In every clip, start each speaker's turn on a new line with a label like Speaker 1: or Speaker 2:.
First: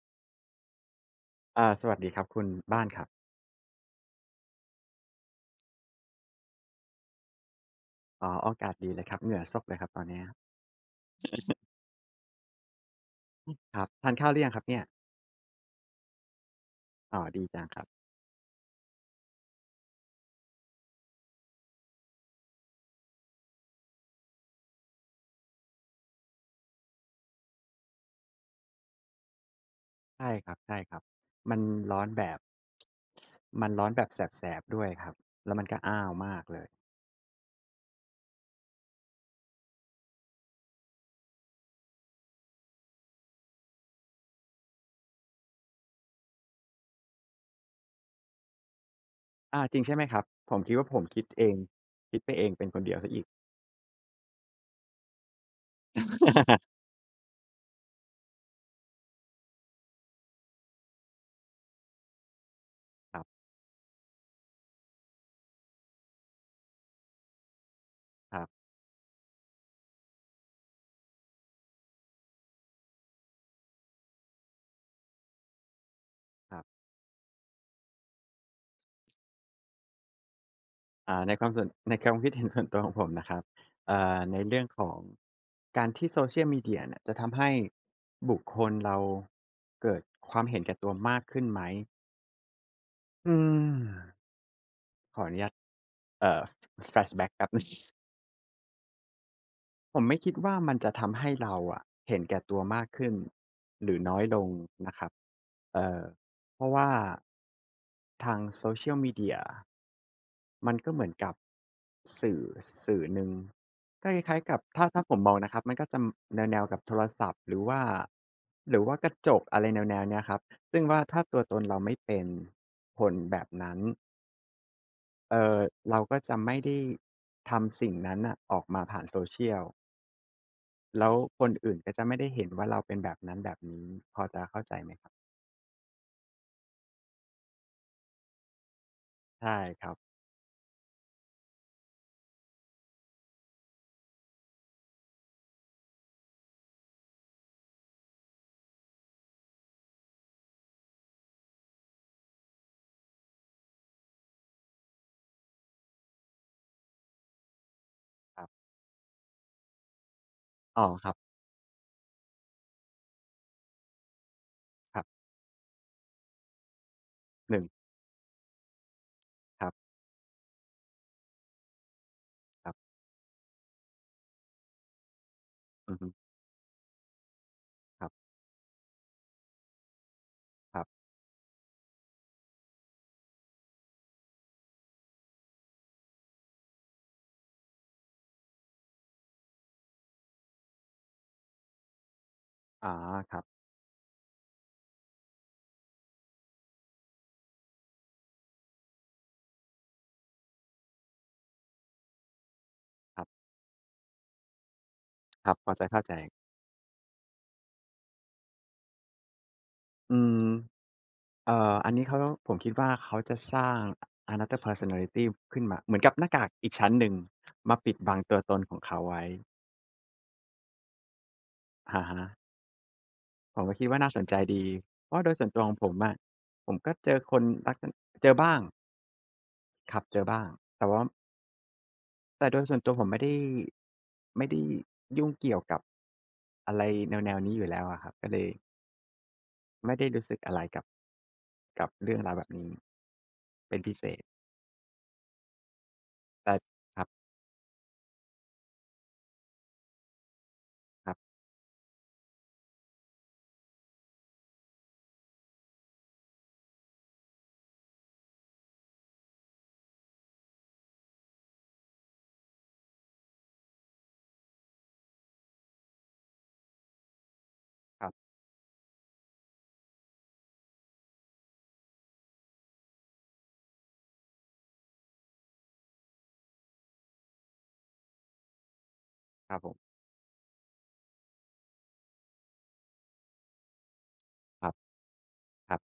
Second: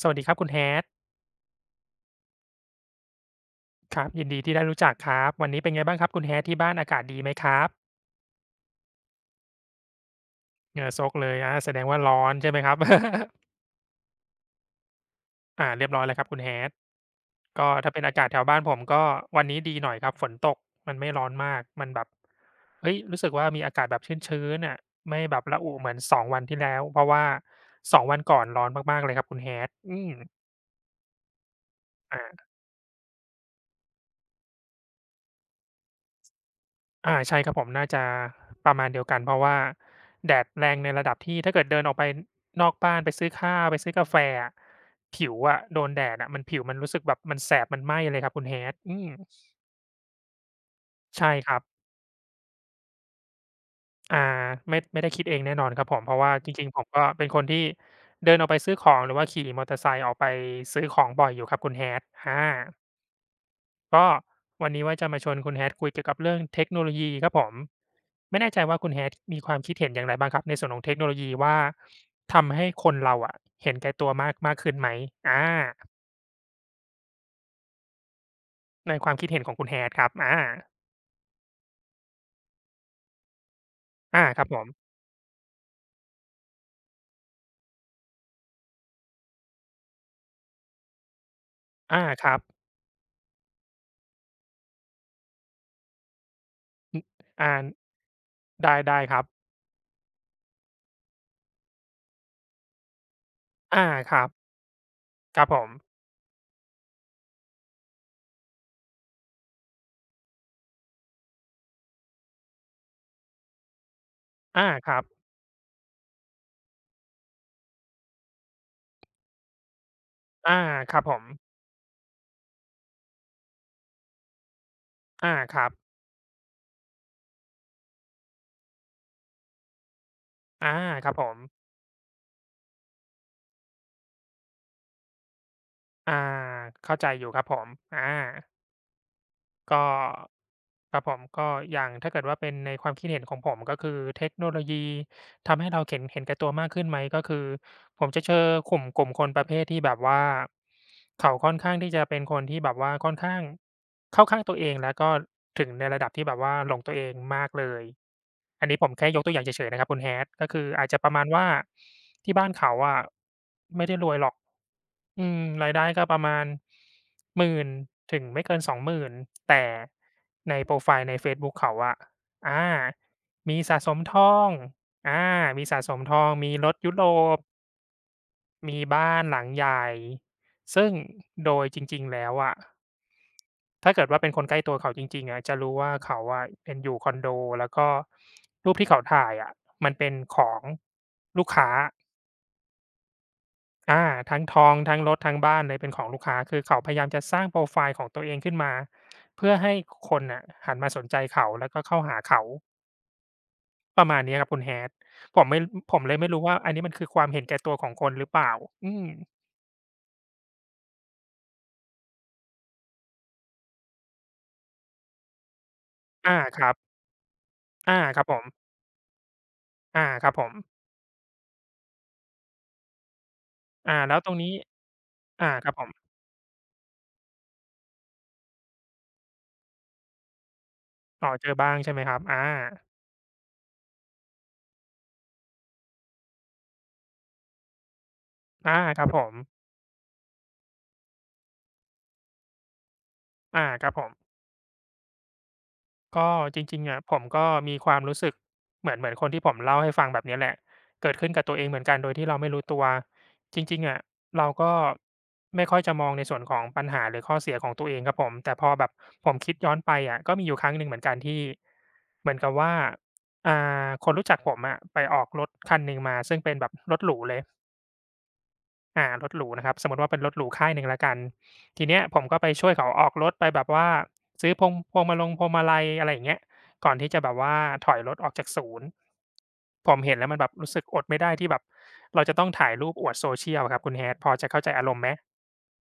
Speaker 1: สวัสดีครับคุณ Hat
Speaker 2: สวัสดีครับคุณบ้านครับ
Speaker 1: ครับยินดีที่ได้รู้จักครับวันนี้เป็นไงบ้างครับคุณ Hat ที่บ้านอากาศดีไหมครับ
Speaker 2: อ๋ออากาศดีเลยครับเหงื่อซกเลยครับตอนเนี้ย
Speaker 1: เหงื่อซกเลยแสดงว่าร้อนใช่ไหมครับ
Speaker 2: ครับทานข้าวหรือยังครับเนี่ย
Speaker 1: เรียบร้อยแล้วครับคุณ Hat
Speaker 2: อ๋อดีจัง
Speaker 1: ก็
Speaker 2: ครับ
Speaker 1: ถ้าเป็นอากาศแถวบ้านผมก็วันนี้ดีหน่อยครับฝนตกมันไม่ร้อนมากมันแบบเฮ้ยรู้สึกว่ามีอากาศแบบชื้นๆน่ะไม่แบบระอุเหมือนสองวันที่แล้วเพราะว่า2วันก่อนร้อนมากๆเลยครับคุณ Hat อืม
Speaker 2: ใช่ครับใช่ครับมันร้อนแบบ
Speaker 1: อา
Speaker 2: มันร้อนแบบแสบๆด้วยครับแล้วมันก็อ้าวมากเลย
Speaker 1: อาใช่ครับผมน่าจะประมาณเดียวกันเพราะว่าแดดแรงในระดับที่ถ้าเกิดเดินออกไปนอกบ้านไปซื้อข้าวไปซื้อกาแฟอะผิวโดนแดดมันผิวมันรู้สึกแบบมันแสบมันไหม้เลยครับคุณ Hat อืม
Speaker 2: อาจริงใช่ไหมครับผมคิดว่าผมคิด
Speaker 1: ใช่
Speaker 2: เอ
Speaker 1: ค
Speaker 2: ง
Speaker 1: รับ
Speaker 2: คิดไปเองเป็นคนเดียวเสียอีก
Speaker 1: อ่าไม่ได้คิดเองแน่นอนครับผมเพราะว่าจริ งๆผมก็เป็นคนที่เดินออกไปซื้อของหรือว่าขี่มอเตอร์ไซค์ออกไปซื้อของบ่อยอยู่ครับคุณ Hat อา
Speaker 2: ครับ
Speaker 1: ก็วันนี้ว่าจะมาชวนคุณ Hat คุยเกี่ยวกับเรื่องเทคโนโลยีครับผม
Speaker 2: ค
Speaker 1: ไม่
Speaker 2: รับ
Speaker 1: แน่ใจว่าคุณ Hat มีความคิดเห็นอย่างไรบ้างครับในส่วนของเทคโนโลยีว่าทำให้คนเราเห็นแก่ตัวมากมากขึ้นไหมอา
Speaker 2: ครับ
Speaker 1: ในความคิดเห็นของคุณ Hat ครับอา
Speaker 2: ในความส่วนในความคิดเห็นส่วนตัวของผมนะครับ
Speaker 1: อา
Speaker 2: ใน
Speaker 1: ครับผ
Speaker 2: เรื่อง
Speaker 1: ม
Speaker 2: ของการที่ Social Media เนี่ยจะทำให้บุคคลเราเกิดความเห็นแก่ตัวมากขึ้นไหม
Speaker 1: อาครับ
Speaker 2: อืมขออนุญาตเอ่อแฟลชแบ็ก
Speaker 1: อ
Speaker 2: แป๊บ
Speaker 1: อา
Speaker 2: หนึ่ง
Speaker 1: ได้ครับ
Speaker 2: ผมไม่คิดว่ามันจะทำให้เราอะเห็นแก่ตัวมากขึ้น
Speaker 1: อา
Speaker 2: หรือ
Speaker 1: ค
Speaker 2: น้อ
Speaker 1: รั
Speaker 2: ย
Speaker 1: บ
Speaker 2: ลงนะครับ
Speaker 1: ครับผม
Speaker 2: เอ่อเพราะว่าทาง social media มันก็เหมือนกับสื่อสื่อหนึ่งก็คล้ายๆกับ
Speaker 1: อา
Speaker 2: ถ้า
Speaker 1: ครั
Speaker 2: ถ้า
Speaker 1: บ
Speaker 2: ผมมองนะครับมันก็จะแนวๆกับโทรศัพท์หรือว่าหรือว่ากระจกอะไรแนวๆเนี้ยครับ
Speaker 1: อา
Speaker 2: ซึ่ง
Speaker 1: ค
Speaker 2: ว่า
Speaker 1: รับผ
Speaker 2: ถ้า
Speaker 1: ม
Speaker 2: ตัวตนเราไม่เป็นคนแบบนั้น
Speaker 1: อา
Speaker 2: เอ่
Speaker 1: ค
Speaker 2: อ
Speaker 1: รับ
Speaker 2: เราก็จะไม่ได้ทำสิ่งนั้นน่ะออกมาผ่าน Social
Speaker 1: อาค
Speaker 2: แล้
Speaker 1: รั
Speaker 2: ว
Speaker 1: บผม
Speaker 2: คนอื่นก็จะไม่ได้เห็นว่าเราเป็นแบบนั้นแบบนี้พอจะเข้าใจไหมครับ
Speaker 1: อาเข้าใจอยู่ครับผมอา
Speaker 2: ใช่ค
Speaker 1: ก็
Speaker 2: รับ
Speaker 1: ครับผมก็อย่างถ้าเกิดว่าเป็นในความคิดเห็นของผมก็คือเทคโนโลยีทำให้เราเข็นเห็นแก่ตัวมากขึ้นไหมก็คือผมจะเจอกลุ่มคนประเภทที่แบบว่าเขาค่อนข้างที่จะเป็นคนที่แบบว่าค่อนข้างเข้าข้างตัวเองแล้วก็ถึงในระดับที่แบบว่าหลงตัวเองมากเลย
Speaker 2: ครับ
Speaker 1: อันนี้ผมแค่ยกตัวอย่างเฉยๆนะครับคุณ Hat ก็คือ
Speaker 2: อ๋อ
Speaker 1: อาจจะ
Speaker 2: ค
Speaker 1: ป
Speaker 2: รั
Speaker 1: ระ
Speaker 2: บ
Speaker 1: มาณว่าที่บ้านเขาไม่ได้รวยหรอก
Speaker 2: ครับ
Speaker 1: อืมรายได้ก็ประมาณ
Speaker 2: หนึ่ง
Speaker 1: 10,000ถึงไม่เกิน20,000
Speaker 2: ค
Speaker 1: แต่
Speaker 2: รับ
Speaker 1: ในโพรไฟล์ในเฟซบุ๊กเขา
Speaker 2: ครับ
Speaker 1: มีสะสมทองอามีสะส
Speaker 2: อือ
Speaker 1: ม
Speaker 2: ฮึ
Speaker 1: ทองมีรถยุโรป
Speaker 2: ครับ
Speaker 1: มีบ้านหลังใหญ่
Speaker 2: ครับ
Speaker 1: ซึ่งโดยจริงๆแล้วถ้าเกิดว่าเป็นคนใกล้ตัวเขาจริงๆจะรู้ว่าเขาเป็นอยู่คอนโดแล้วก็รูปที่เขาถ่ายมันเป็นของลูกค้า
Speaker 2: อ๋อครับ
Speaker 1: อาทั้งทองทั้งรถทั้งบ้านเลยเป็นของลูกค้าคือเขาพยายามจะสร้างโปรไฟล์ของตัวเองขึ้นมาเพื่อให้คนน่ะหันมาสนใจเขาแล้วก็เข้าหาเขา
Speaker 2: ครับ
Speaker 1: ประมาณนี้ครับคุณแ a t ผ
Speaker 2: ค
Speaker 1: ม
Speaker 2: รับ
Speaker 1: ไม่
Speaker 2: พอจะ
Speaker 1: ผ
Speaker 2: เข้า
Speaker 1: ม
Speaker 2: ใจ
Speaker 1: เลยไม่รู้ว่าอันนี้มันคือความเห็นแก่ตัวของคนหรือเปล่าอืม
Speaker 2: อืมอันนี้เขาผมคิดว่าเขาจะสร้าง Another Personality ขึ้นมาเหมือนกับหน้า
Speaker 1: อา
Speaker 2: กาก
Speaker 1: ค
Speaker 2: อี
Speaker 1: รั
Speaker 2: ก
Speaker 1: บ
Speaker 2: ชั้นหนึ่งมาปิด
Speaker 1: อา
Speaker 2: บั
Speaker 1: ค
Speaker 2: ง
Speaker 1: รับผ
Speaker 2: ตัว
Speaker 1: ม
Speaker 2: ตนของเขาไว้
Speaker 1: อาครับผม
Speaker 2: อะฮะ ผมก็คิด
Speaker 1: อา
Speaker 2: ว่าน่า
Speaker 1: แล้
Speaker 2: ส
Speaker 1: ว
Speaker 2: น
Speaker 1: ตร
Speaker 2: ใจ
Speaker 1: งนี้
Speaker 2: ดีเพราะโดยส่
Speaker 1: อา
Speaker 2: วนตัว
Speaker 1: ค
Speaker 2: ข
Speaker 1: รับ
Speaker 2: อง
Speaker 1: ผ
Speaker 2: ผม
Speaker 1: ม
Speaker 2: อะผมก็เจอคนลักษณะเจอบ้างครับเจอบ้าง แต่ว่า
Speaker 1: อ๋อเจอบ้างใช่ไหมครับอา
Speaker 2: แต่โดยส่วนตัวผมไม่ได้ไม่ได้ยุ่งเกี่ยวกับอะไรแนวๆนี้อยู่แล้วอะครับก็เลย
Speaker 1: อาครับผม
Speaker 2: ไม่ได้รู้สึกอะไรกับกับเรื่องราวแบบนี้
Speaker 1: อา
Speaker 2: เป็น
Speaker 1: ครับ
Speaker 2: พิ
Speaker 1: ผ
Speaker 2: เศ
Speaker 1: ม
Speaker 2: ษ
Speaker 1: ก็
Speaker 2: แต่
Speaker 1: จริงๆ
Speaker 2: ครับ
Speaker 1: ผมก็มีความรู้สึกเหมือนคนที่ผมเล่าให้ฟังแบบเนี้ยแหละ
Speaker 2: ค
Speaker 1: เกิ
Speaker 2: รั
Speaker 1: ดขึ้น
Speaker 2: บ
Speaker 1: กับตัวเองเหมือนกันโดยที่เราไม่รู้ตัวจริงๆเราก็ไม่ค่อยจะมองในส่วนของปัญหาหรือข้อเสียของตัวเองครับผมแต่พอแบบผมคิดย้อนไปก็มีอยู่ครั้งหนึ่งเหมือนกันที่เหมือนกับว่าอ่คนรู้จักผมไปออกรถคันหนึ่งมาซึ่งเป็นแบบรถหรูเลย
Speaker 2: ครับ
Speaker 1: รถหรูนะครับสมมุติว่าเป็นรถหรูค่ายหนึ่งแล้วกันทีเนี้ยผมก็ไปช่วยเขาออกรถไปแบบว่าซื้อพวงมาพวงมาลัยอะไรอย่างเงี้ยก่อนที่จะแบบว่าถอยรถออกจากศูนย์
Speaker 2: ครับผ
Speaker 1: ผ
Speaker 2: ม
Speaker 1: มเห็นแล้วมันแบบรู้สึกอดไม่ได้ที่แบบเราจะต้องถ่ายรูปอวด social อะครับคุณ Hat พอจะเข้า
Speaker 2: ค
Speaker 1: ใจ
Speaker 2: รับ
Speaker 1: อารมณ์ไหม
Speaker 2: ครับ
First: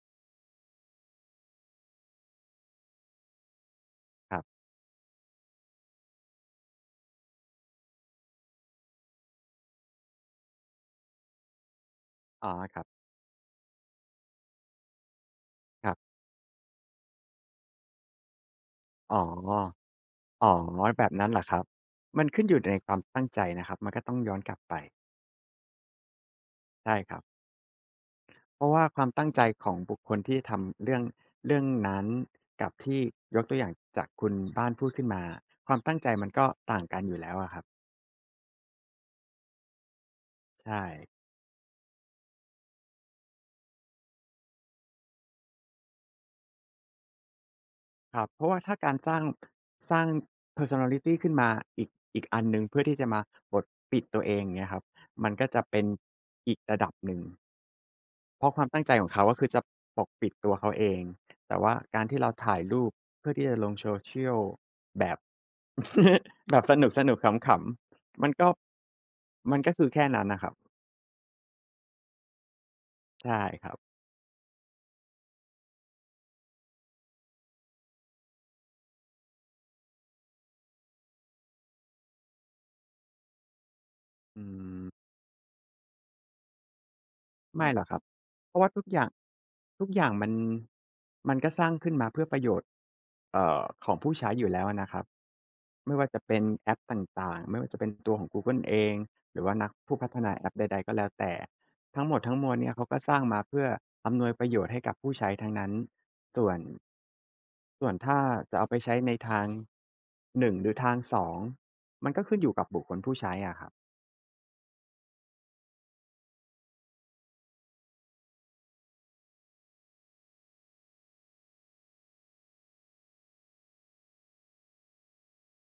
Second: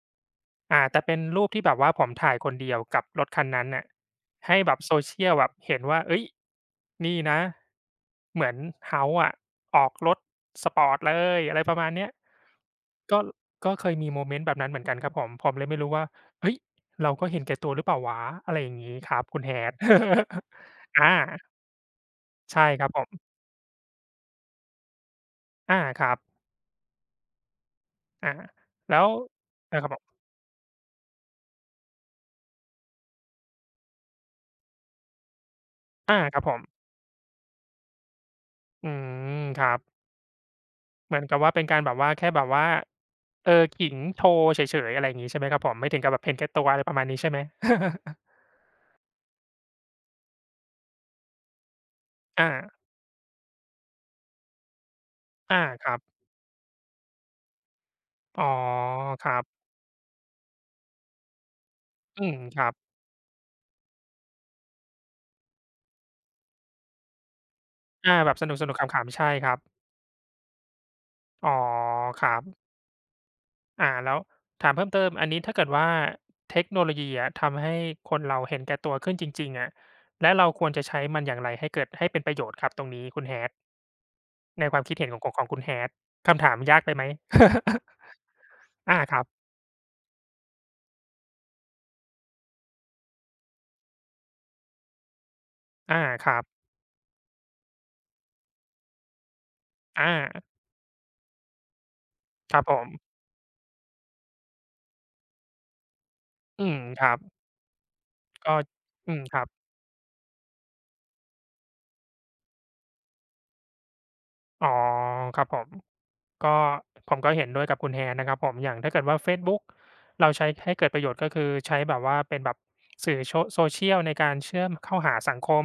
Speaker 1: แต่เป็นรูปที่แบบว่าผมถ่ายคนเดียวกับรถคันนั้นน่ะ
Speaker 2: ครับ
Speaker 1: ให้แบบ Social แบบเห็นว่าเฮ้ยนี่นะเหมือน House อะออกรถสปอร์ตเลยอะไรประมาณเนี้ย
Speaker 2: อ๋อครับ
Speaker 1: ก็ก็เคยมีโมเมนต์แบบนั้นเหมือนกันครับผมเลยไม่
Speaker 2: ค
Speaker 1: รู้
Speaker 2: รั
Speaker 1: ว่า
Speaker 2: บ
Speaker 1: เฮ้ยเราก็เห็นแก่ตัวหรือเปล่าวะอะไรอย่างงี้ค
Speaker 2: อ๋
Speaker 1: รั
Speaker 2: อ
Speaker 1: บคุณ Hat
Speaker 2: อ๋อแบ
Speaker 1: อา
Speaker 2: บนั้นเหรอครับมันขึ้นอยู่
Speaker 1: ใช่
Speaker 2: ใน
Speaker 1: ครั
Speaker 2: ค
Speaker 1: บ
Speaker 2: วา
Speaker 1: ผ
Speaker 2: ม
Speaker 1: ม
Speaker 2: ตั้งใจนะครับมันก็ต้องย้อนกลับไป
Speaker 1: อาครับ
Speaker 2: ใช่ครับ
Speaker 1: อา
Speaker 2: เพราะว่า
Speaker 1: แล้
Speaker 2: ควา
Speaker 1: ว
Speaker 2: มตั้งใจของ
Speaker 1: อาครับ
Speaker 2: บุ
Speaker 1: ผ
Speaker 2: คค
Speaker 1: ม
Speaker 2: ลที่ทำเรื่องเรื่องนั้นกับที่ยกตัวอย่างจากคุณบ้านพูดขึ้นมาความตั้งใจ
Speaker 1: อา
Speaker 2: มัน
Speaker 1: ครับ
Speaker 2: ก็
Speaker 1: ผม
Speaker 2: ต่างกันอยู่แล้วอะครับ
Speaker 1: อืมครับ
Speaker 2: ใช่
Speaker 1: เหมือนกับว่าเป็นการแบบว่าแค่แบบว่าเออขิงโชว์เฉยๆอะไรอย่างงี้ใช่ไหมครับผมไม่ถึงกับแบบเห็นแก่ตัวอะไรประมาณนี้ใช่ไหม
Speaker 2: ครับเพราะว่าถ้าการสร้างสร้าง personality ขึ้นมาอีกอีกอันหนึ่ง
Speaker 1: อา
Speaker 2: เพื่อที่จะมาบดปิดตัวเองเงี้ยครับมันก็จะ
Speaker 1: อา
Speaker 2: เป็น
Speaker 1: ครับ
Speaker 2: อีกระดับหนึ่ง
Speaker 1: อ๋
Speaker 2: เพ
Speaker 1: อ
Speaker 2: ราะความตั้งใจของเขา
Speaker 1: ครั
Speaker 2: ก็คือจะ
Speaker 1: บ
Speaker 2: ปกปิดตัวเขาเอง แต่ว่าการที่
Speaker 1: อื
Speaker 2: เรา
Speaker 1: ม
Speaker 2: ถ่า
Speaker 1: ค
Speaker 2: ย
Speaker 1: รับ
Speaker 2: รูปเพื่อที่จะลง social แบบ แบบสนุกสนุกขำ
Speaker 1: อา
Speaker 2: ๆมัน
Speaker 1: แบบส
Speaker 2: ก็
Speaker 1: นุกๆขำๆใช่ครั
Speaker 2: มั
Speaker 1: บ
Speaker 2: นก็คือแค่นั้นนะครับ
Speaker 1: อ๋อครับ
Speaker 2: ใช่ครับ
Speaker 1: แล้วถามเพิ่มเติมอันนี้ถ้าเกิดว่าเทคโนโลยีทำให้คนเราเห็นแก่ตัวขึ้นจริงๆและเราควรจะใช้มันอย่างไรให้เกิดให้เป็นประโยชน์ครับตรงนี้คุณ Hat
Speaker 2: อื
Speaker 1: ในความ
Speaker 2: ม
Speaker 1: คิดเห็นของของคุณ Hat คำถามยากไปไหม
Speaker 2: ไม่หรอกครับเพราะว่าทุกอ
Speaker 1: อา
Speaker 2: ย่าง
Speaker 1: ครับ
Speaker 2: ทุกอย่างมันมันก็สร้างขึ้นมาเพื่อประโยชน์ของผู้ใช้อยู่แล้วอะนะครับไม่
Speaker 1: อา
Speaker 2: ว่าจะ
Speaker 1: ค
Speaker 2: เป็
Speaker 1: รั
Speaker 2: น
Speaker 1: บ
Speaker 2: แอปต่างๆไม่ว่าจะเป็นตัวของ Google เองหรือว่านักผู้
Speaker 1: อา
Speaker 2: พัฒนาแอปใดๆก็แล้วแต่ทั้งหมดทั้งมว
Speaker 1: ค
Speaker 2: ล
Speaker 1: รับ
Speaker 2: เนี่
Speaker 1: ผ
Speaker 2: ยเขา
Speaker 1: ม
Speaker 2: ก็สร้างมาเพื่ออำนวยประโยชน์ให้กับผู้ใช้ทั้งนั้นส่วน
Speaker 1: อืมครับ
Speaker 2: ส่วนถ้า
Speaker 1: ก็
Speaker 2: จะเอาไปใช้ใน
Speaker 1: อืมค
Speaker 2: ทา
Speaker 1: รั
Speaker 2: ง
Speaker 1: บ
Speaker 2: หนึ่งหรือทางสองมันก็ขึ้นอยู่กับบุคคลผู้ใช้อะครับ
Speaker 1: อ๋อครับผมก็ผมก็เห็นด้วยกับคุณ Hat นะครับผม อย่างถ้าเกิดว่าเฟซบุ๊กเราใช้ให้เกิดประโยชน์ก็คือใช้แบบว่าเป็นแบบสื่อโช social ในการเชื่อมเข้าหาสังคม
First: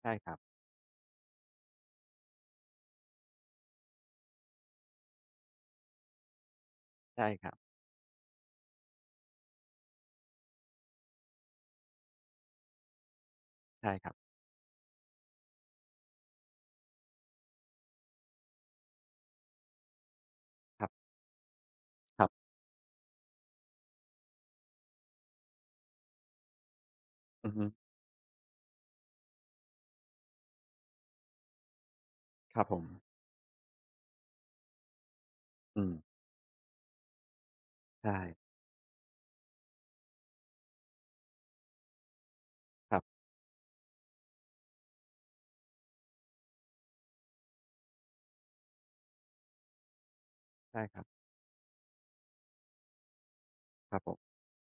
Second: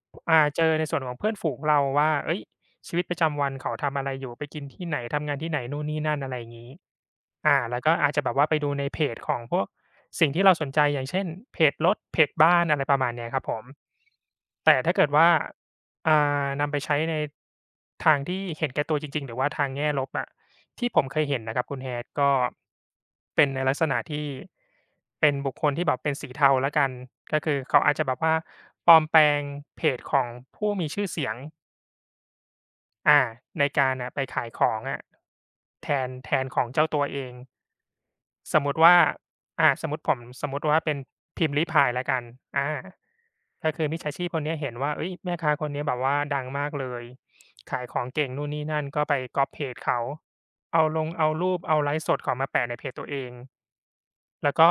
Speaker 2: ใช่ครับ
Speaker 1: เจอในส่วนของเพื่อนฝูงเราว่าเฮ้ยชีวิตประจำวันเขาทำอะไรอยู่ไปกินที่ไหน ทำงานที่ไหนนู่นนี่นั่นอะไรอย่างงี้
Speaker 2: ใช่ครับ
Speaker 1: แล้วก็อาจจะแบบว่าไปดูในเพจของพวกสิ่งที่เราสนใจอย่างเช่นเพจรถเพจบ้านอะไรประมาณเนี้ยครับผม
Speaker 2: ใช่ครับ
Speaker 1: แต่ถ้าเกิดว่า อ่นำไปใช้ในทางที่เห็นแก่ตัวจริงๆหรือว่าทางแง่ลบ
Speaker 2: ครั
Speaker 1: ที่ผม
Speaker 2: บ
Speaker 1: เคยเห็นนะครับคุณ Hat
Speaker 2: ครั
Speaker 1: ก็
Speaker 2: บ
Speaker 1: เป็นในลักษณะที่เป็นบุคคลที่แบบเป็นสีเทาแล้วกันก็
Speaker 2: อือ
Speaker 1: คือ
Speaker 2: ฮึ
Speaker 1: เขาอาจจะแบบว่าปลอมแปลงเพจของผู้มีชื่อเสียง
Speaker 2: ครับผม
Speaker 1: อาในการน่ะไปขายของอะ
Speaker 2: อื
Speaker 1: แท
Speaker 2: ม
Speaker 1: นแทนของเจ้าตัวเอง
Speaker 2: ใช่
Speaker 1: สมมุติว่าสมมุติว่าเป็นพิมพ์ลี้ภายแล้วกันอา
Speaker 2: ครับ
Speaker 1: ก็คือมิจฉาชีพคนเนี้ยเห็นว่าเฮ้ยแม่ค้าคนนี้แบบว่าดังมากเลยขายของเก่งนู่นนี่นั่นก็ไปก๊อบเพจเขา
Speaker 2: ใช่
Speaker 1: เอา
Speaker 2: ค
Speaker 1: ล
Speaker 2: รับ
Speaker 1: งเอารูปเอาไลฟ์สดเขามาแปะในเพจตัวเอง
Speaker 2: ครับผม
Speaker 1: แล้วก็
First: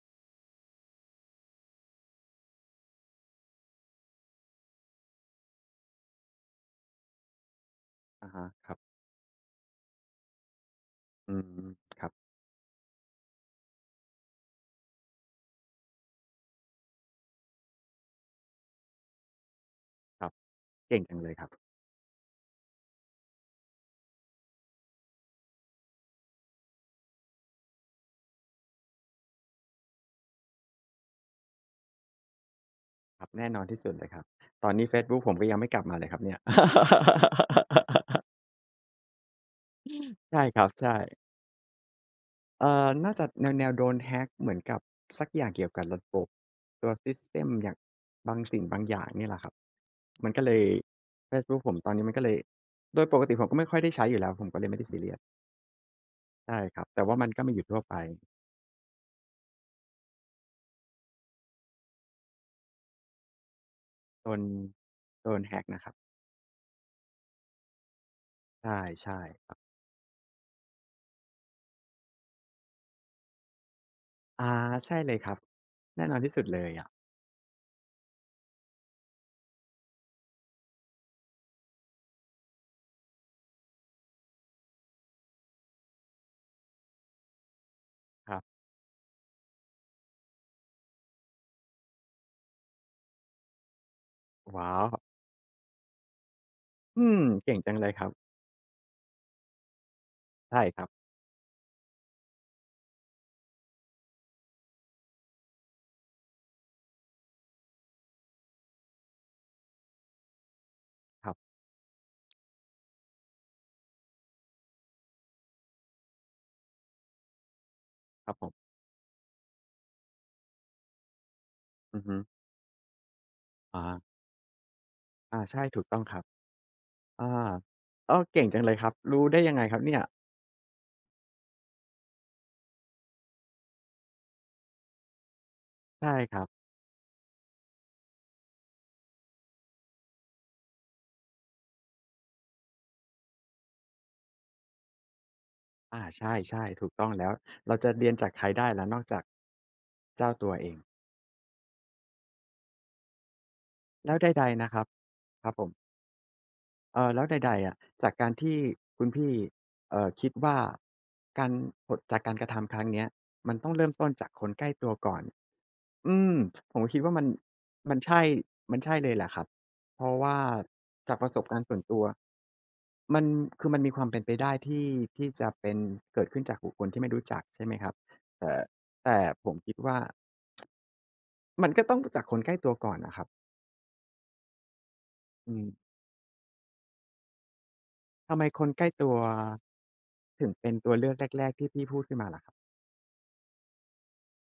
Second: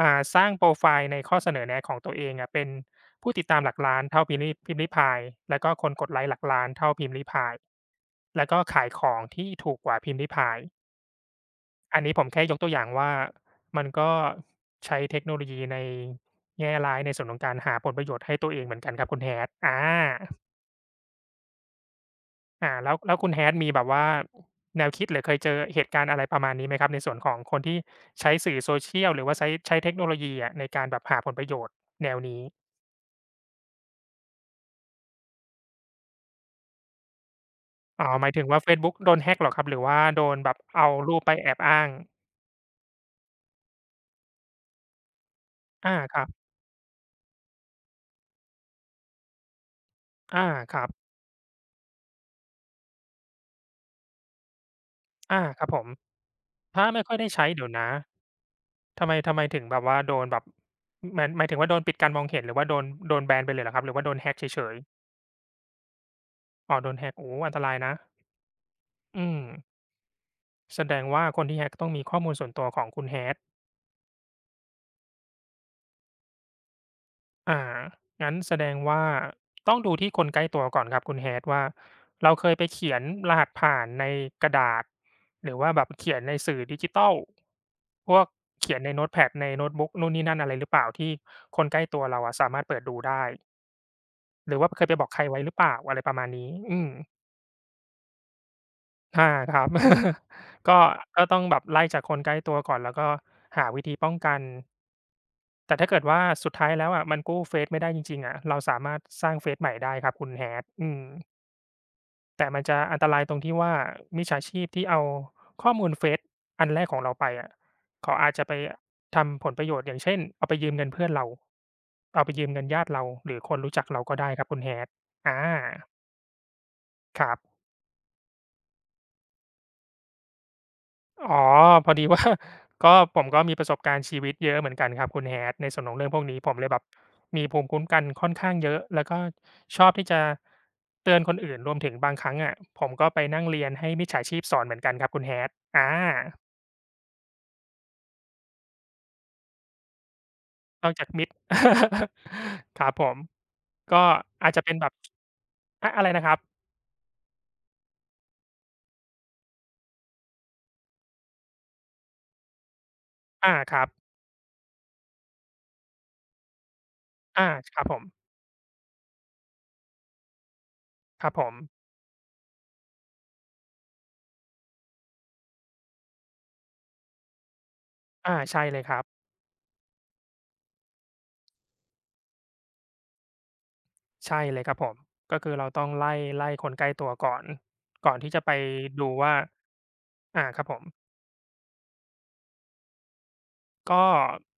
Speaker 1: อ่าสร้างโพรไฟล์ในข้อเสนอแนะของตัวเองอะเป็นผู้ติดตามหลักล้านเท่าพิมพ์ลี้ภาย แล้วก็คนกดไลก์หลักล้านเท่าพิมพ์ลี้ภาย
Speaker 2: อะฮะ
Speaker 1: แล้วก็
Speaker 2: ครับ
Speaker 1: ขายของที่ถูกกว่าพิมพ์ลี้พาย
Speaker 2: อืม
Speaker 1: อั
Speaker 2: ค
Speaker 1: น
Speaker 2: รับ
Speaker 1: นี้ผมแค่ยกตัวอย่างว่ามันก็ใช้เทคโนโลยีในแง่ร้ายในส่วนของการหาผลประโยชน์ให้ตัวเองเหมือนกันครับคุณ Hat อา
Speaker 2: ครับเก่งจังเลยครับ
Speaker 1: อาแล้วคุณ Hat มีแบบว่าแนวคิดหรือเคยเจอเหตุการณ์อะไรประมาณนี้ไหมครับในส่วนของคนที่ใช้สื่อ Social หรือว่าใช้เทคโนโลยีอะในการแบบหาผลประโยชน์แนวนี้
Speaker 2: ครับแน่นอนที่สุดเลยครับตอนนี้เฟซบุ๊กผมก็ยังไม่กลับมาเลยครับเนี่ย
Speaker 1: อ๋อหมายถึงว่าเฟซบุ๊กโดน hack เหรอครับหรือว่าโดน
Speaker 2: ใช่
Speaker 1: แบ
Speaker 2: ค
Speaker 1: บ
Speaker 2: รับ
Speaker 1: เอา
Speaker 2: ใช่
Speaker 1: รูปไปแอบอ้าง
Speaker 2: น่าจะแนวแนวโดน hack เหมือนกับสักอย่างเกี่ยวกับ
Speaker 1: อา
Speaker 2: ระ
Speaker 1: ค
Speaker 2: บ
Speaker 1: รั
Speaker 2: บ
Speaker 1: บ
Speaker 2: ตัวซิสเต็มอย่างบางสิ่งบางอย่างเนี่ยแหละครับมัน
Speaker 1: อา
Speaker 2: ก็เลย
Speaker 1: ครับ
Speaker 2: เฟซบุ๊กผมตอนนี้มันก็เลยโดยปกติผมก็ไม่ค่อยได้ใช้อยู่แล้วผมก็เลยไม่ได้ซีเรียส
Speaker 1: อาครับผม
Speaker 2: ใช่ครั
Speaker 1: ถ้า
Speaker 2: บ
Speaker 1: ไม่
Speaker 2: แต่
Speaker 1: ค่อ
Speaker 2: ว่า
Speaker 1: ย
Speaker 2: มั
Speaker 1: ได้
Speaker 2: นก็
Speaker 1: ใช้
Speaker 2: มีอ
Speaker 1: เดี๋
Speaker 2: ยู่
Speaker 1: ยว
Speaker 2: ทั่ว
Speaker 1: นะ
Speaker 2: ไป
Speaker 1: ทำไมถึงแบบว่าโดนแบบหมายถึงว่าโดนปิดการมองเห็นหรือว่าโดนแบนไปเลยเหรอครับหรือว่าโดน
Speaker 2: โด
Speaker 1: แฮ็ก
Speaker 2: น
Speaker 1: เฉยๆ
Speaker 2: โดน hack นะครับ
Speaker 1: อ๋อโดนแฮ็กโอ้อันตรายนะ
Speaker 2: ใช่
Speaker 1: อืม
Speaker 2: ๆ
Speaker 1: แสดงว่าคนที่แฮ็กต้องมีข้อมูลส่วนตัวของคุณ Hat
Speaker 2: อาใช่เลยครับแน่นอนที่สุดเลยอะ
Speaker 1: อ่างั้นแสดงว่าต้องดูที่คนใกล้ตัวก่อนครับคุณ Hat ว่าเราเคยไปเขียนรหัสผ่านในกระดาษหรือว่าแบบเขียนในสื่อดิจิทัลพวก
Speaker 2: ครับ
Speaker 1: เขียนในโน้ตแพดในโน้ตบุ๊กนู่นนี่นั่นอะไรหรือเปล่าที่คนใกล้ตัวเราอะสามารถเปิดดูได้ หรือว่า
Speaker 2: ว้า
Speaker 1: เค
Speaker 2: ว
Speaker 1: ยไปบอกใครไว้หรือเปล่าอะไรประมาณนี้ อืม
Speaker 2: อืมเก่งจังเลยครับ
Speaker 1: อาครับ
Speaker 2: ใช่
Speaker 1: ก็
Speaker 2: ครับ
Speaker 1: ก็ต้องแบบไล่จากคนใกล้ตัวก่อนแล้วก็หาวิธีป้องกัน แต่ถ้าเกิดว่าสุดท้ายแล้วอะมันกู้เฟซไม่ได้จริงๆอะเราสามารถสร้างเฟซใหม่ได้ครับคุณ Hat อืม
Speaker 2: ครับ
Speaker 1: แต่มันจะอันตรายตรงที่ว่ามิจฉาชีพที่เอาข้อมูลเฟซอันแรกของเราไปอะเขา
Speaker 2: ค
Speaker 1: อา
Speaker 2: รั
Speaker 1: จ
Speaker 2: บผ
Speaker 1: จะไป
Speaker 2: ม
Speaker 1: ทำผลประโยชน์อย่างเช่นเอาไปยืมเงินเพื่อนเรา
Speaker 2: อือฮึ
Speaker 1: เอาไปยืมเงินญาติเราหรือคนรู้จักเรา
Speaker 2: อะ
Speaker 1: ก็ได้ครับคุณ Hat อา
Speaker 2: อาใช่ถูกต้องครับ
Speaker 1: ค
Speaker 2: อา
Speaker 1: รับ
Speaker 2: เออเก่งจังเลยครับรู้ได้ยังไงครับเนี่ย
Speaker 1: อ๋อพอดีว่า ก็ผมก็มีประสบการณ์ชีวิตเยอะเหมือนกันครับคุณ Hat ในส่วนของเรื่
Speaker 2: ใช่
Speaker 1: องพวก
Speaker 2: ค
Speaker 1: นี้
Speaker 2: รั
Speaker 1: ผม
Speaker 2: บ
Speaker 1: เลยแบบมีภูมิคุ้มกันค่อนข้างเยอะแล้วก็ชอบที่จะเตือนคนอื่นรวมถึงบางครั้งอะผมก็ไปนั่งเรียนให้มิจฉาชีพสอนเหมือนกันครับคุณ Hat อา
Speaker 2: อาใช่ๆถูกต้องแล้วเราจะเรียนจากใครได้ล่ะนอกจากเจ้าตัวเอง
Speaker 1: นอกจากมิตร ครับผมก็
Speaker 2: แล้วใด
Speaker 1: อาจจะ
Speaker 2: ๆนะ
Speaker 1: เป็
Speaker 2: ค
Speaker 1: น
Speaker 2: รับ
Speaker 1: แบบ
Speaker 2: ครับผม
Speaker 1: อะไรนะครับ
Speaker 2: แล้วใดๆอะจากการที่คุณพี่คิดว่าการผลจากการกระทำครั้งเนี้ยมั
Speaker 1: อา
Speaker 2: นต้อง
Speaker 1: ครั
Speaker 2: เริ่
Speaker 1: บ
Speaker 2: มต้นจากคนใกล้ตัวก่อน อืมผมก็คิดว่ามัน
Speaker 1: อาครับผ
Speaker 2: มัน
Speaker 1: ม
Speaker 2: ใช่มันใช่เลยแหละครับเพราะว่าจากป
Speaker 1: ครั
Speaker 2: ระ
Speaker 1: บ
Speaker 2: ส
Speaker 1: ผ
Speaker 2: บ
Speaker 1: ม
Speaker 2: การณ์ส่วนตัวมันคือมันมีความเป็นไปได้ที่ที่จะเป็นเกิดขึ้นจากบุคคลที่ไม่รู้จักใช่ไหมครับ
Speaker 1: อา
Speaker 2: แต่
Speaker 1: ใช่เลยครับ
Speaker 2: แต่ผมคิดว่ามันก็ต้องจากคนใกล้ตัวก่อนน่ะครับ
Speaker 1: ใช่เลยครับผม ก็คือ
Speaker 2: อื
Speaker 1: เราต้อ
Speaker 2: ม
Speaker 1: งไล่คนใกล้ตัวก่อนก่อนที่
Speaker 2: ทำ
Speaker 1: จะ
Speaker 2: ไม
Speaker 1: ไป
Speaker 2: คนใกล้
Speaker 1: ดู
Speaker 2: ตัว
Speaker 1: ว่าอา
Speaker 2: ถึง
Speaker 1: ครับ
Speaker 2: เป็
Speaker 1: ผ
Speaker 2: น
Speaker 1: ม
Speaker 2: ตัวเลือกแรกๆที่พี่พูดขึ้นมาล่ะครับ
Speaker 1: ก็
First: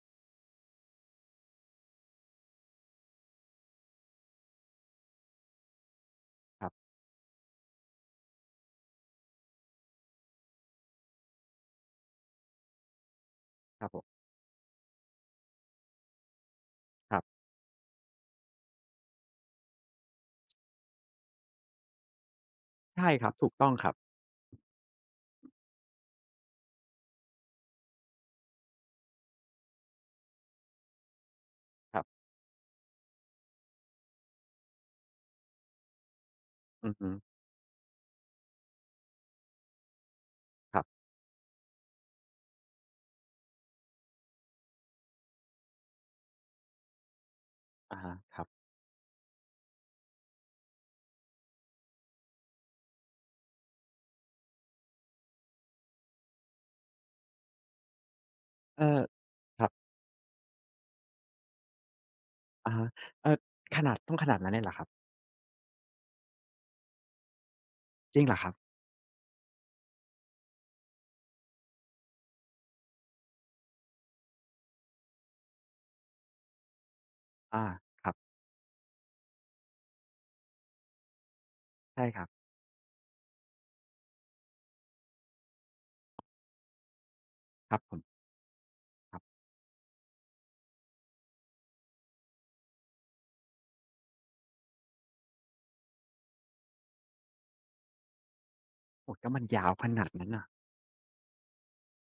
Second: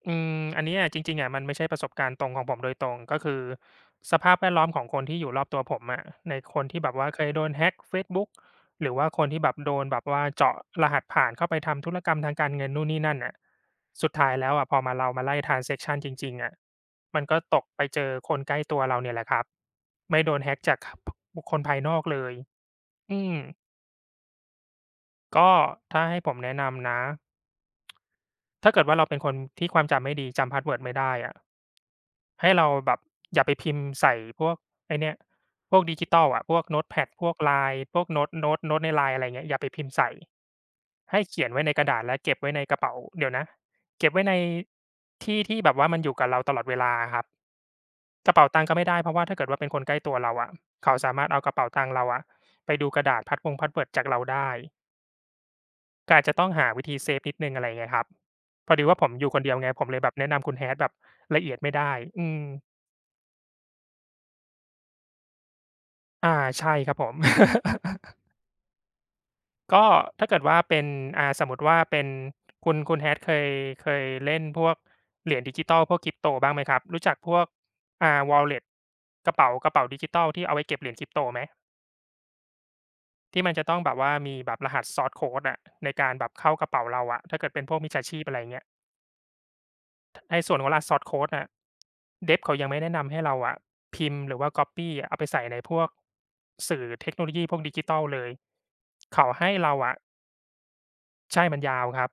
Speaker 1: อืมอันเนี้ยจริงๆอะมันไม่ใช่ประสบการณ์ตรงของผมโดยตรงก็คือสภาพแวดล้อมของคนที่อยู่รอบตัวผมอะในค
Speaker 2: ค
Speaker 1: น
Speaker 2: รั
Speaker 1: ที่แบ
Speaker 2: บ
Speaker 1: บว่าเคยโดน hack เฟซบุ๊กหรือว่าคนที่แบบโดนแบบว่าเจาะรหัสผ่านเข้าไปทำธุรกรรมทางการเงินนู่นนี่นั่นน่ะ
Speaker 2: ครับผ
Speaker 1: สุด
Speaker 2: ม
Speaker 1: ท้ายแล้วอะพอมาเรามาไล่ transaction จริงๆอะ
Speaker 2: ครั
Speaker 1: มันก็
Speaker 2: บ
Speaker 1: ตกไปเจอคนใกล้ตัวเราเนี่ยแหละครับไม่โดน hack จากคบุคคลภายนอกเลย
Speaker 2: ใช่
Speaker 1: อื
Speaker 2: ครับ
Speaker 1: ม
Speaker 2: ถูกต้องครับ
Speaker 1: ก็ถ้าให้ผมแนะนำนะถ้าเกิดว่าเราเป็นคนที่ความจำไม่ดีจำพาสเวิร์ดไม่ได้อะ
Speaker 2: ครับ
Speaker 1: ให้เราแบบอย่าไปพิมพ์ใส่พวกไอ้เนี่ยพวกดิจิทัลอะพวก
Speaker 2: อือ
Speaker 1: Notepad
Speaker 2: ฮึ
Speaker 1: พวก LINE พวกโน้ตโน้ตโน้ตใน LINE อะไรเงี้ยอย่าไปพิมพ์ใส่
Speaker 2: ครับ
Speaker 1: ให้เขียนไว้ในกระดาษและเก็บไว้ในกระเป๋าเดี๋ยวนะเก็บไว้ในที่ที่แบบว่ามันอยู่กับเราตลอดเวลาอะครับ
Speaker 2: อะฮะ
Speaker 1: กระ
Speaker 2: ครั
Speaker 1: เป๋า
Speaker 2: บ
Speaker 1: ตังค์ก็ไม่ได้เพราะว่าถ้าเกิดว่าเป็นคนใกล้ตัวเราอะเขาสามารถเอากระเป๋าตังค์เราอะไปดูกระดาษ password จากเราได้ก็อาจจะต้องหาวิธีเซฟนิดหนึ่งอะไรเงี้ยครับพอ
Speaker 2: เอ่
Speaker 1: ดี
Speaker 2: อ
Speaker 1: ว่าผมอยู่คนเดียว
Speaker 2: ครั
Speaker 1: ไงผ
Speaker 2: บ
Speaker 1: มเลยแบบแนะนำคุณ Hat แบบละเอียดไม่ได้อืม
Speaker 2: อะฮะเอ่อขนาดต้องขนาดนั้นเลยเหรอครับ
Speaker 1: อาใช่ครับผม
Speaker 2: จริง เหรอครับ
Speaker 1: ก็ถ้าเกิดว่าเป็นอ่าสมมุติว่าเป็นคุณ Hat เคยเล่นพวกเหรียญดิจิตอลพวก Crypto บ้างไหมครับรู้จักพวก
Speaker 2: อาครับ
Speaker 1: Wallet กระเป๋าดิจิทัลที่เอาไว้เก็บเหรียญ Crypto ไหม
Speaker 2: ใช่ครับ
Speaker 1: ที่มันจะต้องแบบว่ามีแบบรหัส source code อะในการแบบเข้ากระเป๋าเราอะถ้าเกิดเป็น
Speaker 2: ค
Speaker 1: พ
Speaker 2: รั
Speaker 1: วก
Speaker 2: บ
Speaker 1: มิ
Speaker 2: ผ
Speaker 1: จฉา
Speaker 2: ม
Speaker 1: ชีพอะไรอย่างเงี้ย
Speaker 2: ครับ
Speaker 1: ในส่วนของรหัส source code อะ Dev เขายังไม่แนะนำให้เราอะพิมพ์หรือว่าก๊อบปี้เอาไปใส่ในพวกสื่อเทคโนโลยีพวกดิจิทัลเลย
Speaker 2: โอ้
Speaker 1: เขา
Speaker 2: ก็มัน
Speaker 1: ให้
Speaker 2: ยาว
Speaker 1: เรา
Speaker 2: ข
Speaker 1: อะ
Speaker 2: นาดนั้นน่ะ
Speaker 1: ใช่มันยาวครับ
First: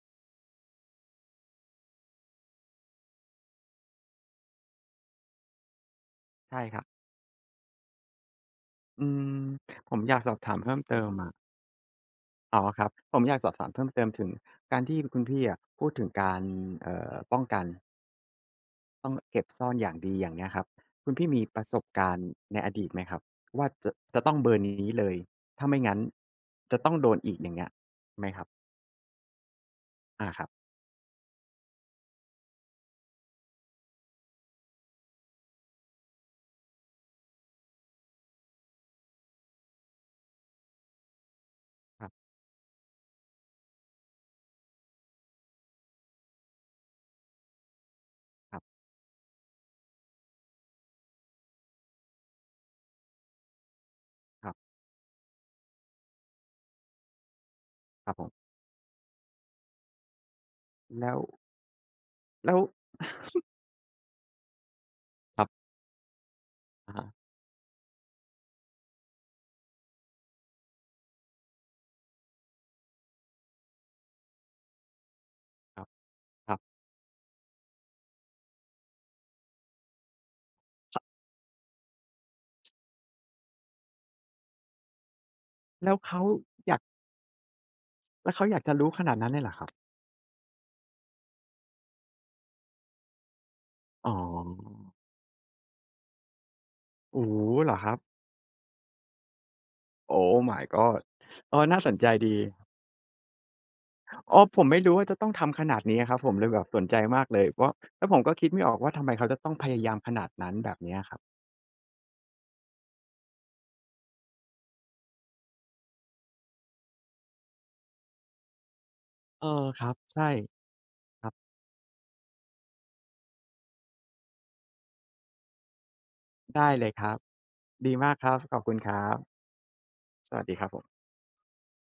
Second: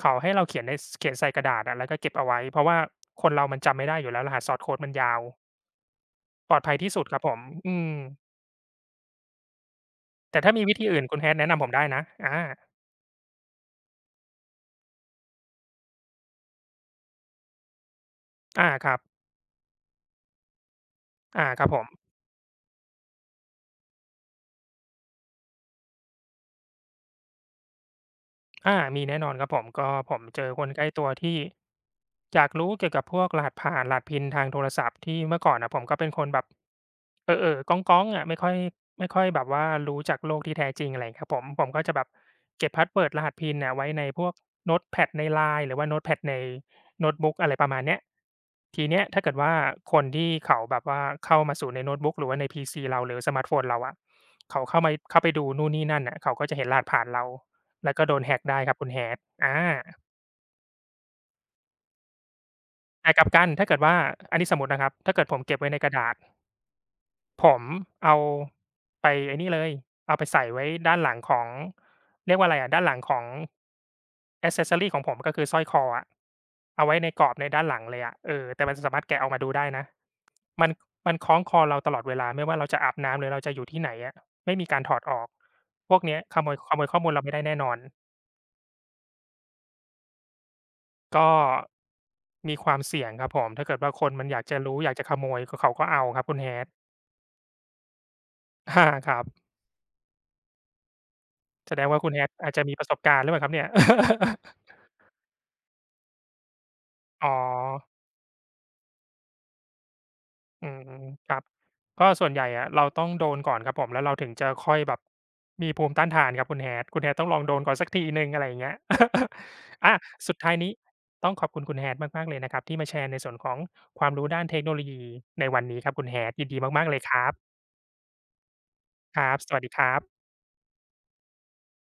Speaker 1: เขาให้เราเขียนในสเขียนใส่กระดาษอะแล้วก็เก็บเอาไว้เพราะว่าคนเรามันจำไม่ได้อยู่แล้วรหัส Source Code มันยาวปลอ
Speaker 2: ใช่
Speaker 1: ดภั
Speaker 2: ค
Speaker 1: ย
Speaker 2: รับ
Speaker 1: ที่สุดครับผมอืม
Speaker 2: อืมผมอยากสอบ
Speaker 1: แต่
Speaker 2: ถา
Speaker 1: ถ้า
Speaker 2: ม
Speaker 1: มี
Speaker 2: เพิ่
Speaker 1: วิ
Speaker 2: ม
Speaker 1: ธี
Speaker 2: เติ
Speaker 1: อื่น
Speaker 2: ม
Speaker 1: คุณ
Speaker 2: อะ
Speaker 1: Hat แนะนำผมได้นะอา
Speaker 2: อ๋อครับผมอยากสอบถามเพิ่มเติมถึงการที่คุณพี่อะพูดถึงการป้องกัน
Speaker 1: อาครับ
Speaker 2: ต้องเก็บซ่อนอย่างดีอย่างเงี้ยครับคุณพี่มี
Speaker 1: อา
Speaker 2: ป
Speaker 1: ค
Speaker 2: ระ
Speaker 1: รับ
Speaker 2: ส
Speaker 1: ผ
Speaker 2: บ
Speaker 1: ม
Speaker 2: การณ์ในอดีตไหมครับว่าจะจะต้องเบอร์นี้เลยถ้าไม่งั้นจะต้องโดนอีกอย่างเงี้ยไหมครับ
Speaker 1: อามีแน่นอนครับผมก็ผม
Speaker 2: อาค
Speaker 1: เจ
Speaker 2: รั
Speaker 1: อค
Speaker 2: บ
Speaker 1: นใกล้ตัวที่อยากรู้เกี่ยวกับพวกรหัสผ่านรหัส PIN ทางโทรศัพท์ที่เมื่อก่อนน่ะผมก็เป็นคนแบบเอ๋อๆก๊องๆอะไม่ค่อยแบบว่ารู้จักโลกที่แท้จริงอะไรอย่างเงี้ยครับผมก็จะแบ
Speaker 2: ครั
Speaker 1: บ
Speaker 2: บ
Speaker 1: เก็บ password รหัส PIN น่ะไว้ในพวกโน้ตแพดใน LINE หรือว่าโน้ตแพดในโน้ตบุ๊กอะไรประมาณเนี้ย
Speaker 2: ครับ
Speaker 1: ทีเนี้ยถ้าเกิดว่าคนที่เขาแบบว่าเข้ามาสู่ในโน้ตบุ๊กหรือว่าในพีซีเราหรือสมาร์ตโฟนเราอะ
Speaker 2: ครั
Speaker 1: เขา
Speaker 2: บ
Speaker 1: เข้ามาเข้าไปดูนู่นนี่นั่นน่ะเขาก็จะเห็นรหัสผ่านเรา แล้วก็
Speaker 2: ครั
Speaker 1: โด
Speaker 2: บผ
Speaker 1: นแ a ก
Speaker 2: ม
Speaker 1: ได้ครับคุณ Hat อา
Speaker 2: แล้วแล้ว
Speaker 1: แต่กลับกันถ้าเกิดว่าอันนี้สมมุตินะครับถ้าเกิดผ
Speaker 2: ค
Speaker 1: ม
Speaker 2: รั
Speaker 1: เก็บ
Speaker 2: บ
Speaker 1: ไว้ในกระดาษ
Speaker 2: อะฮะ
Speaker 1: ผมเอาไปไอ้นี่เลยเอาไปใส่ไว้ด้านหลังของเรียกว่าอะไรอะด้านหลังของแอกเซสซอรีของผมก็คือสร้อยค
Speaker 2: ค
Speaker 1: อ
Speaker 2: รับ
Speaker 1: อะ
Speaker 2: ครับ
Speaker 1: เอาไว้ในกรอบในด้านหลังเลยอะเออแต่มันสามารถแกะออกมาดูได้นะมันมันคล้องคอเราตลอดเวลาไม่ว่าเราจะอาบน้ำหรือเราจะอยู่ที่ไหนอะไม่มีการถอดออกพ
Speaker 2: แล้ว
Speaker 1: วกเนี้ย
Speaker 2: เขา
Speaker 1: ขโมย
Speaker 2: อ
Speaker 1: ข
Speaker 2: ยาก
Speaker 1: โมยข้อมูลเราไม่ได้แน่นอน
Speaker 2: แล้วเขาอยากจะรู้ขนาดนั้นเลยเหรอครับ
Speaker 1: ก็มีความเสี่ยงครับผมถ้าเกิดว่าค
Speaker 2: อ๋อ
Speaker 1: นมันอยากจะรู้อยากจะขโมยก็เขาก็เอาครับคุณ Hat
Speaker 2: โอ้โฮเหรอครับ
Speaker 1: อาครับ
Speaker 2: Oh my god เออ
Speaker 1: แส
Speaker 2: น่า
Speaker 1: ด
Speaker 2: ส
Speaker 1: ง
Speaker 2: น
Speaker 1: ว่า
Speaker 2: ใจ
Speaker 1: คุณ Hat
Speaker 2: ดี
Speaker 1: อาจจะมีประสบการณ์หรือเปล่าครับเนี่ย
Speaker 2: อ๋อผมไม่รู้ว่าจะต้องทำขนาดนี้อะครับผมเลยแบบสนใจมา ก
Speaker 1: อ๋อ
Speaker 2: เลยเพราะแล้วผมก็คิดไม่ออกว่าทำไมเขาจะต้องพยายามขนาดนั้น
Speaker 1: อื
Speaker 2: แบบเนี้ย
Speaker 1: ม
Speaker 2: ครับ
Speaker 1: ครับก็ส่วนใหญ่อะเราต้องโดนก่อนครับผมแล้วเราถึงจะค่อยแบบมีภูมิต้านทานครับคุณ Hat คุณ Hat ต้องลองโดนก่อนสักทีหนึ่งอะไรอย่างเงี้ย
Speaker 2: เออ ครั
Speaker 1: อา
Speaker 2: บใช่
Speaker 1: สุดท้ายนี้
Speaker 2: ค
Speaker 1: ต้
Speaker 2: รั
Speaker 1: อ
Speaker 2: บ
Speaker 1: งขอบคุณคุณ Hat มากๆเลยนะครับที่มาแชร์ในส่วนของความรู้ด้านเทคโนโลยีในวันนี้ครับคุณ Hat ยินดี
Speaker 2: ได้เล
Speaker 1: มากๆ
Speaker 2: ย
Speaker 1: เลย
Speaker 2: ค
Speaker 1: ค
Speaker 2: รับ
Speaker 1: รับ
Speaker 2: ดีมากครับขอบคุณครับ
Speaker 1: ครับสวัสดีครับ
Speaker 2: สวัสดีครับผม